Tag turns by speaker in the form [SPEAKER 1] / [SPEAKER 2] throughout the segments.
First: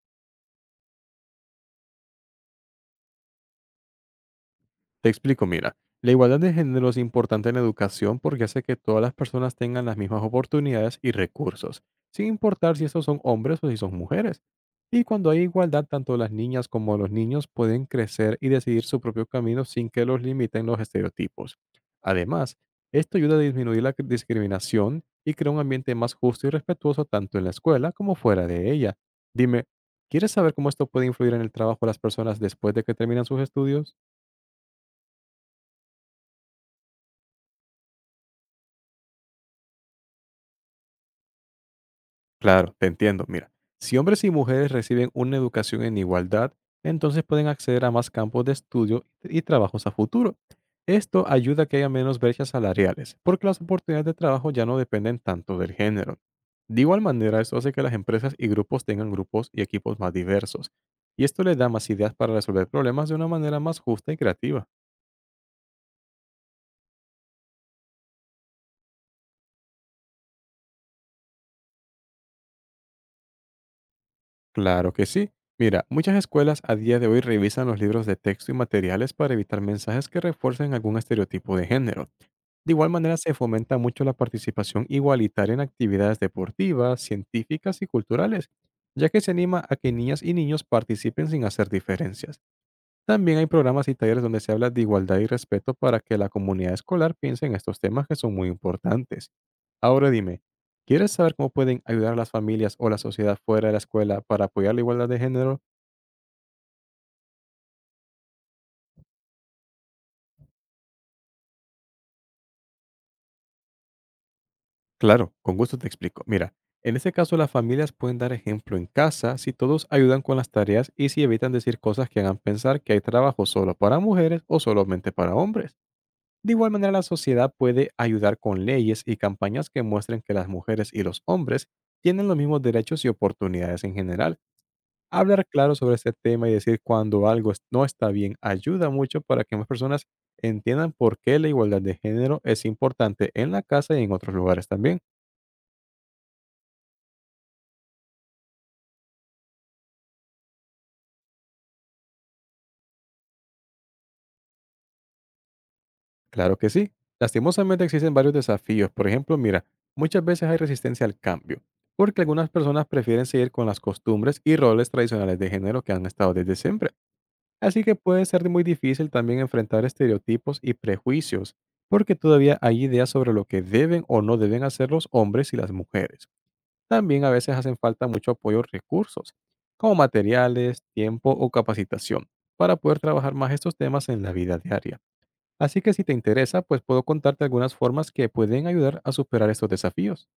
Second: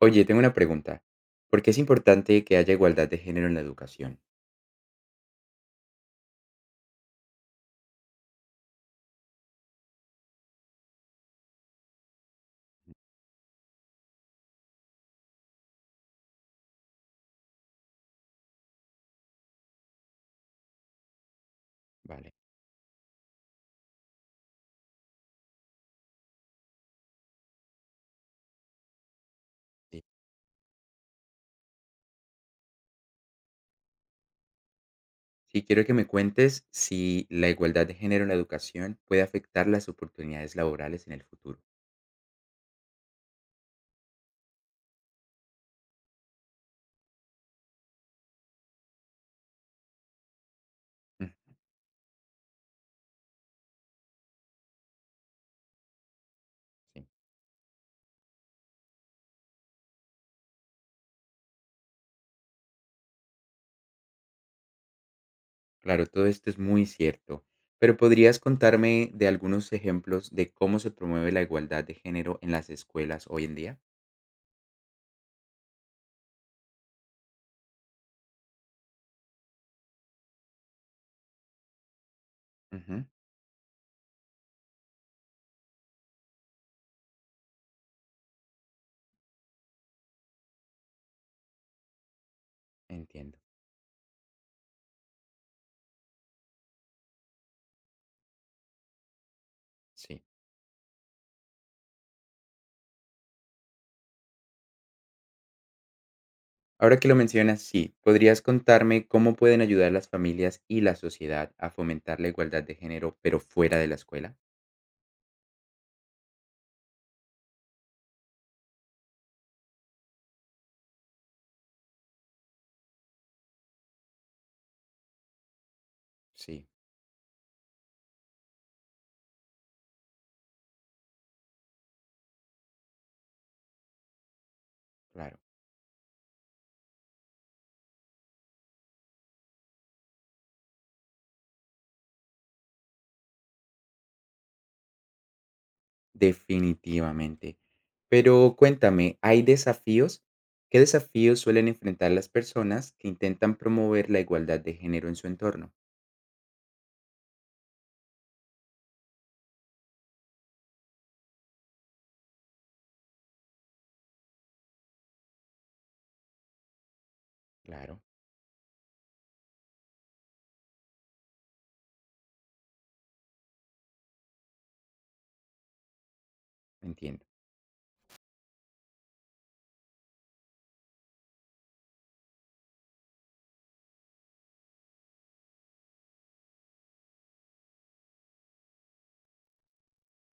[SPEAKER 1] Oye, tengo una pregunta. ¿Por qué es importante que haya igualdad de género en la educación?
[SPEAKER 2] Te explico, mira, la igualdad de género es importante en la educación porque hace que todas las personas tengan las mismas oportunidades y recursos, sin importar si estos son hombres o si son mujeres. Y cuando hay igualdad, tanto las niñas como los niños pueden crecer y decidir su propio camino sin que los limiten los estereotipos.
[SPEAKER 1] Vale,
[SPEAKER 2] Además, esto ayuda a disminuir la discriminación y crea un ambiente más justo y respetuoso tanto en la escuela como fuera de ella. Dime,
[SPEAKER 1] sí.
[SPEAKER 2] ¿quieres saber cómo esto puede influir en el trabajo de las personas después de que terminan sus estudios?
[SPEAKER 1] Sí, quiero que me cuentes si la igualdad de género en la educación puede afectar las oportunidades laborales en el futuro.
[SPEAKER 2] Claro, te entiendo. Mira, si hombres y mujeres reciben una educación en igualdad, entonces pueden acceder a más campos de estudio y trabajos a futuro. Esto
[SPEAKER 1] Mm,
[SPEAKER 2] ayuda a que haya menos brechas salariales, porque las oportunidades de trabajo ya no dependen tanto del género. De igual
[SPEAKER 1] sí,
[SPEAKER 2] manera, esto hace que las empresas y grupos tengan grupos y equipos más diversos, y esto les da más ideas para resolver problemas de una manera más justa y creativa.
[SPEAKER 1] claro, todo esto es muy cierto, pero ¿podrías contarme de algunos ejemplos de cómo se promueve la igualdad de género en las escuelas hoy en día?
[SPEAKER 2] Claro que sí. Mira, muchas escuelas a día de hoy revisan los libros de texto y materiales para evitar mensajes que refuercen algún estereotipo de género. De igual
[SPEAKER 1] Ujú.
[SPEAKER 2] manera, se fomenta mucho la participación igualitaria en actividades deportivas, científicas y culturales, ya que se anima a que niñas y niños participen sin hacer diferencias. También
[SPEAKER 1] Entiendo,
[SPEAKER 2] hay programas y talleres donde se habla de igualdad y respeto para que la comunidad escolar piense en estos temas que son muy importantes. Ahora
[SPEAKER 1] sí.
[SPEAKER 2] dime, ¿quieres saber cómo pueden ayudar a las familias o la sociedad fuera de la escuela para apoyar la igualdad de género?
[SPEAKER 1] Ahora que lo mencionas, sí, ¿podrías contarme cómo pueden ayudar las familias y la sociedad a fomentar la igualdad de género, pero fuera de la escuela?
[SPEAKER 2] Claro, con gusto te explico. Mira, en este caso las familias pueden dar ejemplo en casa si todos ayudan con las tareas y si evitan decir cosas que hagan pensar que hay trabajo solo para mujeres o solamente para hombres. De
[SPEAKER 1] Sí,
[SPEAKER 2] igual manera, la sociedad puede ayudar con leyes y campañas que muestren que las mujeres y los hombres tienen los mismos derechos y oportunidades en general.
[SPEAKER 1] claro,
[SPEAKER 2] Hablar claro sobre este tema y decir cuando no está bien ayuda mucho para que más personas entiendan por qué la igualdad de género es importante en la casa y en otros lugares también.
[SPEAKER 1] definitivamente. Pero cuéntame, ¿hay desafíos? ¿Qué desafíos suelen enfrentar las personas que intentan promover la igualdad de género en su entorno?
[SPEAKER 2] Claro que sí. Lastimosamente existen varios desafíos. Por ejemplo, mira, muchas veces hay resistencia al cambio, porque algunas personas prefieren seguir con las costumbres y roles tradicionales de género que han estado desde siempre. Así que
[SPEAKER 1] Claro,
[SPEAKER 2] puede ser muy difícil también enfrentar estereotipos y prejuicios, porque todavía hay ideas sobre lo que deben o no deben hacer los hombres y las mujeres. También
[SPEAKER 1] entiendo.
[SPEAKER 2] a veces hacen falta mucho apoyo o recursos, como materiales, tiempo o capacitación, para poder trabajar más estos temas en la vida diaria. Así que si te interesa, pues puedo contarte algunas formas que pueden ayudar a superar estos desafíos.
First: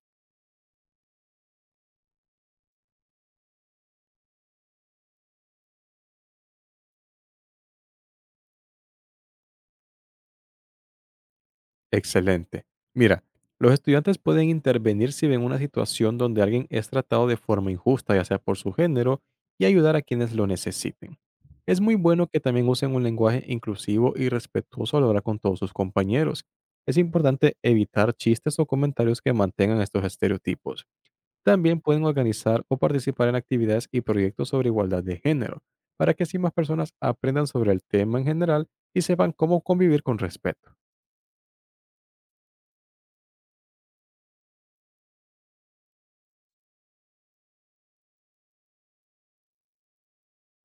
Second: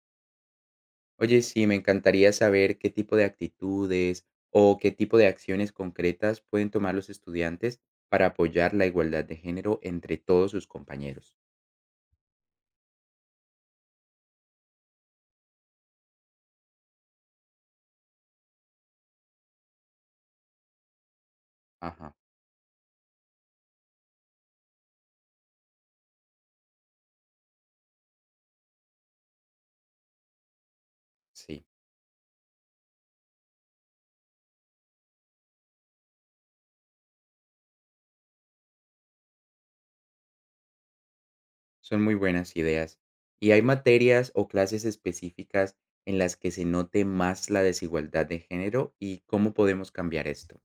[SPEAKER 1] Oye, sí, me encantaría saber qué tipo de actitudes o qué tipo de acciones concretas pueden tomar los estudiantes para apoyar la igualdad de género entre todos sus compañeros.
[SPEAKER 2] Excelente. Mira, los estudiantes pueden intervenir si ven una situación donde alguien es tratado de forma injusta, ya sea por su género, y ayudar a quienes lo necesiten. Es muy
[SPEAKER 1] Ajá,
[SPEAKER 2] bueno que también usen un lenguaje inclusivo y respetuoso al hablar con todos sus compañeros. Es importante evitar chistes o comentarios que mantengan estos estereotipos.
[SPEAKER 1] sí,
[SPEAKER 2] También pueden organizar o participar en actividades y proyectos sobre igualdad de género, para que así más personas aprendan sobre el tema en general y sepan cómo convivir con respeto.
[SPEAKER 1] son muy buenas ideas. ¿Y hay materias o clases específicas en las que se note más la desigualdad de género y cómo podemos cambiar esto?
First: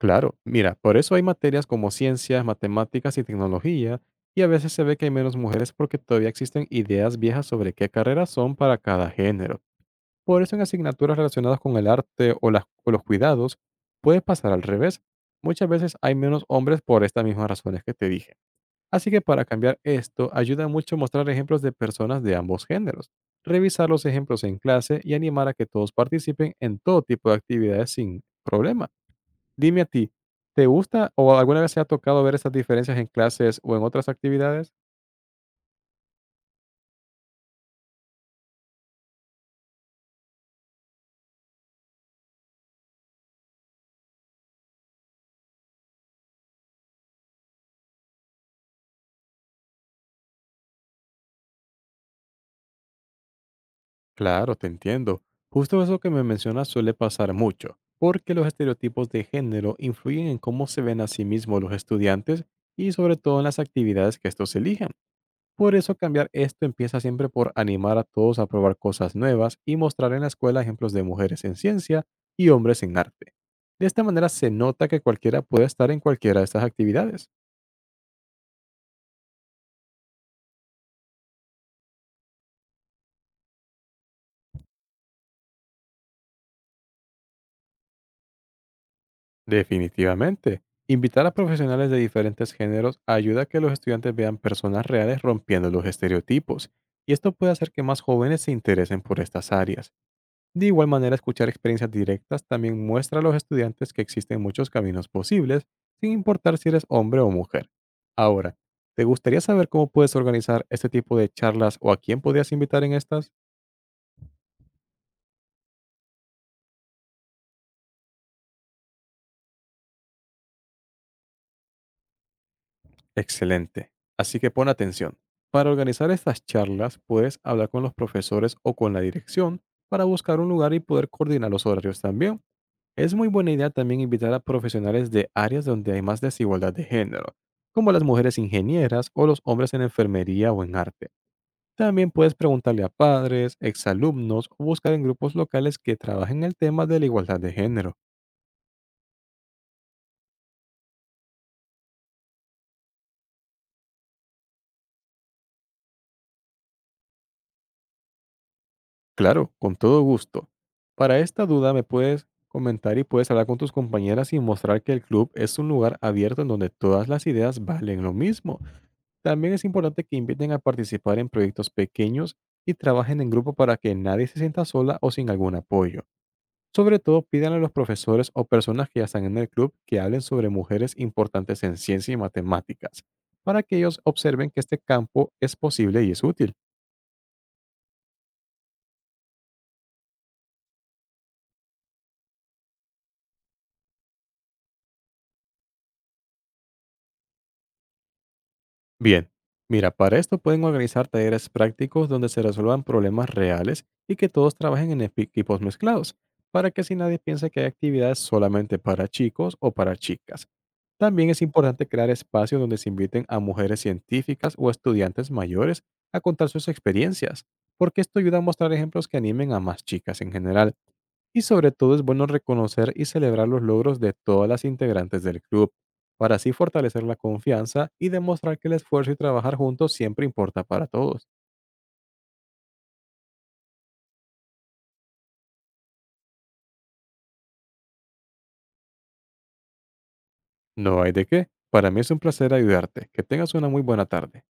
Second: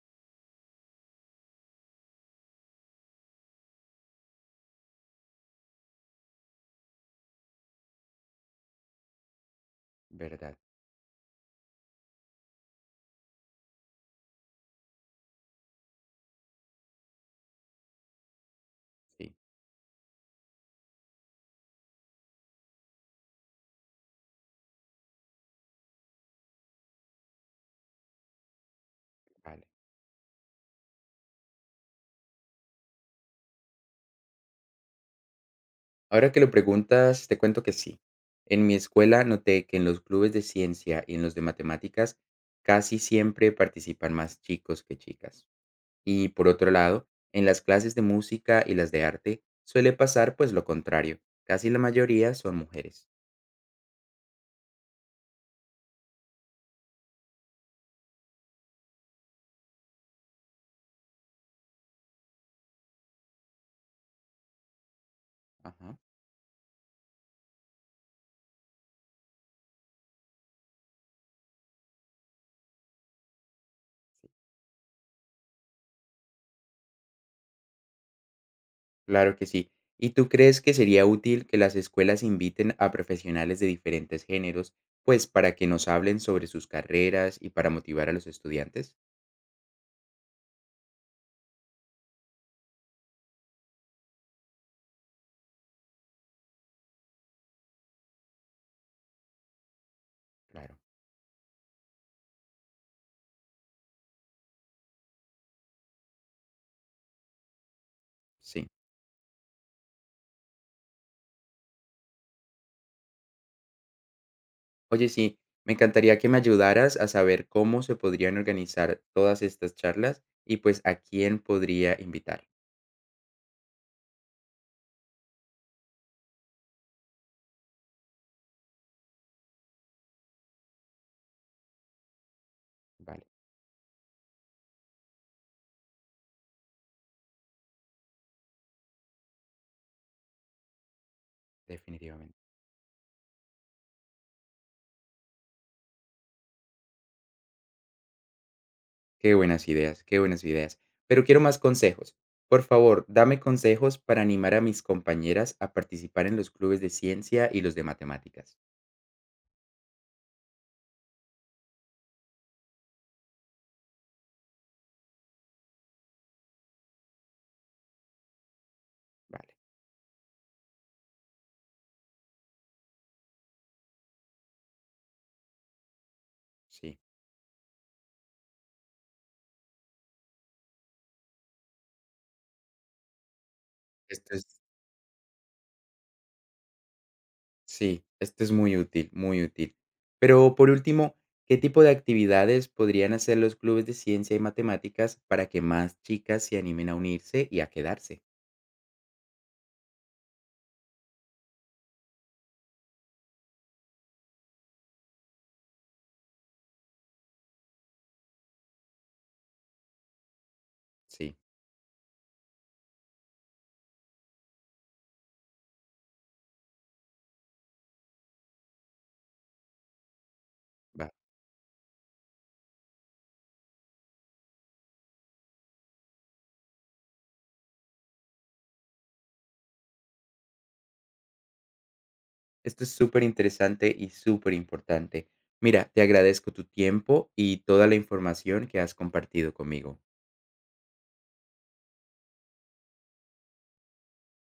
[SPEAKER 2] Claro, mira, por eso hay materias como ciencias, matemáticas y tecnología, y a veces se ve que hay menos mujeres porque todavía existen ideas viejas sobre qué carreras son para cada género. Por eso
[SPEAKER 1] ¿Verdad?
[SPEAKER 2] en asignaturas relacionadas con el arte o, o los cuidados puede pasar al revés. Muchas veces hay menos hombres por estas mismas razones que te dije. Así que
[SPEAKER 1] Sí,
[SPEAKER 2] para cambiar esto, ayuda mucho mostrar ejemplos de personas de ambos géneros, revisar los ejemplos en clase y animar a que todos participen en todo tipo de actividades sin problema.
[SPEAKER 1] vale.
[SPEAKER 2] Dime a ti, ¿te gusta o alguna vez se ha tocado ver esas diferencias en clases o en otras actividades?
[SPEAKER 1] Ahora que lo preguntas, te cuento que sí. En mi escuela noté que en los clubes de ciencia y en los de matemáticas casi siempre participan más chicos que chicas. Y por otro lado, en las clases de música y las de arte suele pasar pues lo contrario. Casi la mayoría son mujeres.
[SPEAKER 2] Claro, te entiendo. Justo eso que me mencionas suele pasar mucho, porque los estereotipos de género influyen en cómo se ven a sí mismos los estudiantes y sobre todo en las actividades que estos elijan. Por eso
[SPEAKER 1] Ajá,
[SPEAKER 2] cambiar esto empieza siempre por animar a todos a probar cosas nuevas y mostrar en la escuela ejemplos de mujeres en ciencia y hombres en arte. De esta manera se nota que cualquiera puede estar en cualquiera de estas actividades.
[SPEAKER 1] claro que sí. ¿Y tú crees que sería útil que las escuelas inviten a profesionales de diferentes géneros, pues para que nos hablen sobre sus carreras y para motivar a los estudiantes?
[SPEAKER 2] Definitivamente. Invitar a profesionales de diferentes géneros ayuda a que los estudiantes vean personas reales rompiendo los estereotipos, y esto puede hacer que más jóvenes se interesen por estas áreas. De
[SPEAKER 1] Claro,
[SPEAKER 2] igual manera, escuchar experiencias directas también muestra a los estudiantes que existen muchos caminos posibles, sin importar si eres hombre o mujer. Ahora,
[SPEAKER 1] sí.
[SPEAKER 2] ¿te gustaría saber cómo puedes organizar este tipo de charlas o a quién podrías invitar en estas?
[SPEAKER 1] Oye, sí, me encantaría que me ayudaras a saber cómo se podrían organizar todas estas charlas y pues a quién podría invitar.
[SPEAKER 2] Excelente. Así que pon atención. Para organizar estas charlas, puedes hablar con los profesores o con la dirección para buscar un lugar y poder coordinar los horarios también. Es
[SPEAKER 1] Vale,
[SPEAKER 2] muy buena idea también invitar a profesionales de áreas donde hay más desigualdad de género, como las mujeres ingenieras o los hombres en enfermería o en arte. También
[SPEAKER 1] definitivamente.
[SPEAKER 2] puedes preguntarle a padres, exalumnos o buscar en grupos locales que trabajen el tema de la igualdad de género.
[SPEAKER 1] Qué buenas ideas, qué buenas ideas. Pero quiero más consejos. Por favor, dame consejos para animar a mis compañeras a participar en los clubes de ciencia y los de matemáticas.
[SPEAKER 2] Claro, con todo gusto. Para esta duda me puedes comentar y puedes hablar con tus compañeras y mostrar que el club es un lugar abierto en donde todas las ideas valen lo mismo.
[SPEAKER 1] Vale,
[SPEAKER 2] También es importante que inviten a participar en proyectos pequeños y trabajen en grupo para que nadie se sienta sola o sin algún apoyo.
[SPEAKER 1] sí.
[SPEAKER 2] Sobre todo, pidan a los profesores o personas que ya están en el club que hablen sobre mujeres importantes en ciencia y matemáticas, para que ellos
[SPEAKER 1] Esto es,
[SPEAKER 2] observen que este campo es posible y es útil.
[SPEAKER 1] sí, esto es muy útil. Pero por último, ¿qué tipo de actividades podrían hacer los clubes de ciencia y matemáticas para que más chicas se animen a unirse y a quedarse?
[SPEAKER 2] Bien, mira, para esto pueden organizar talleres prácticos donde se resuelvan problemas reales y que todos trabajen en equipos mezclados, para que así nadie piense que hay actividades solamente para chicos o para chicas. También
[SPEAKER 1] Sí,
[SPEAKER 2] es importante crear espacios donde se inviten a mujeres científicas o estudiantes mayores a contar sus experiencias, porque esto ayuda a mostrar ejemplos que animen a más chicas en general.
[SPEAKER 1] va.
[SPEAKER 2] Y sobre todo es bueno reconocer y celebrar los logros de todas las integrantes del club para así fortalecer la confianza y demostrar que el esfuerzo y trabajar juntos siempre importa para todos.
[SPEAKER 1] Esto es súper interesante y súper importante. Mira, te agradezco tu tiempo y toda la información que has compartido conmigo.
[SPEAKER 2] No hay de qué. Para mí es un placer ayudarte. Que tengas una muy buena tarde.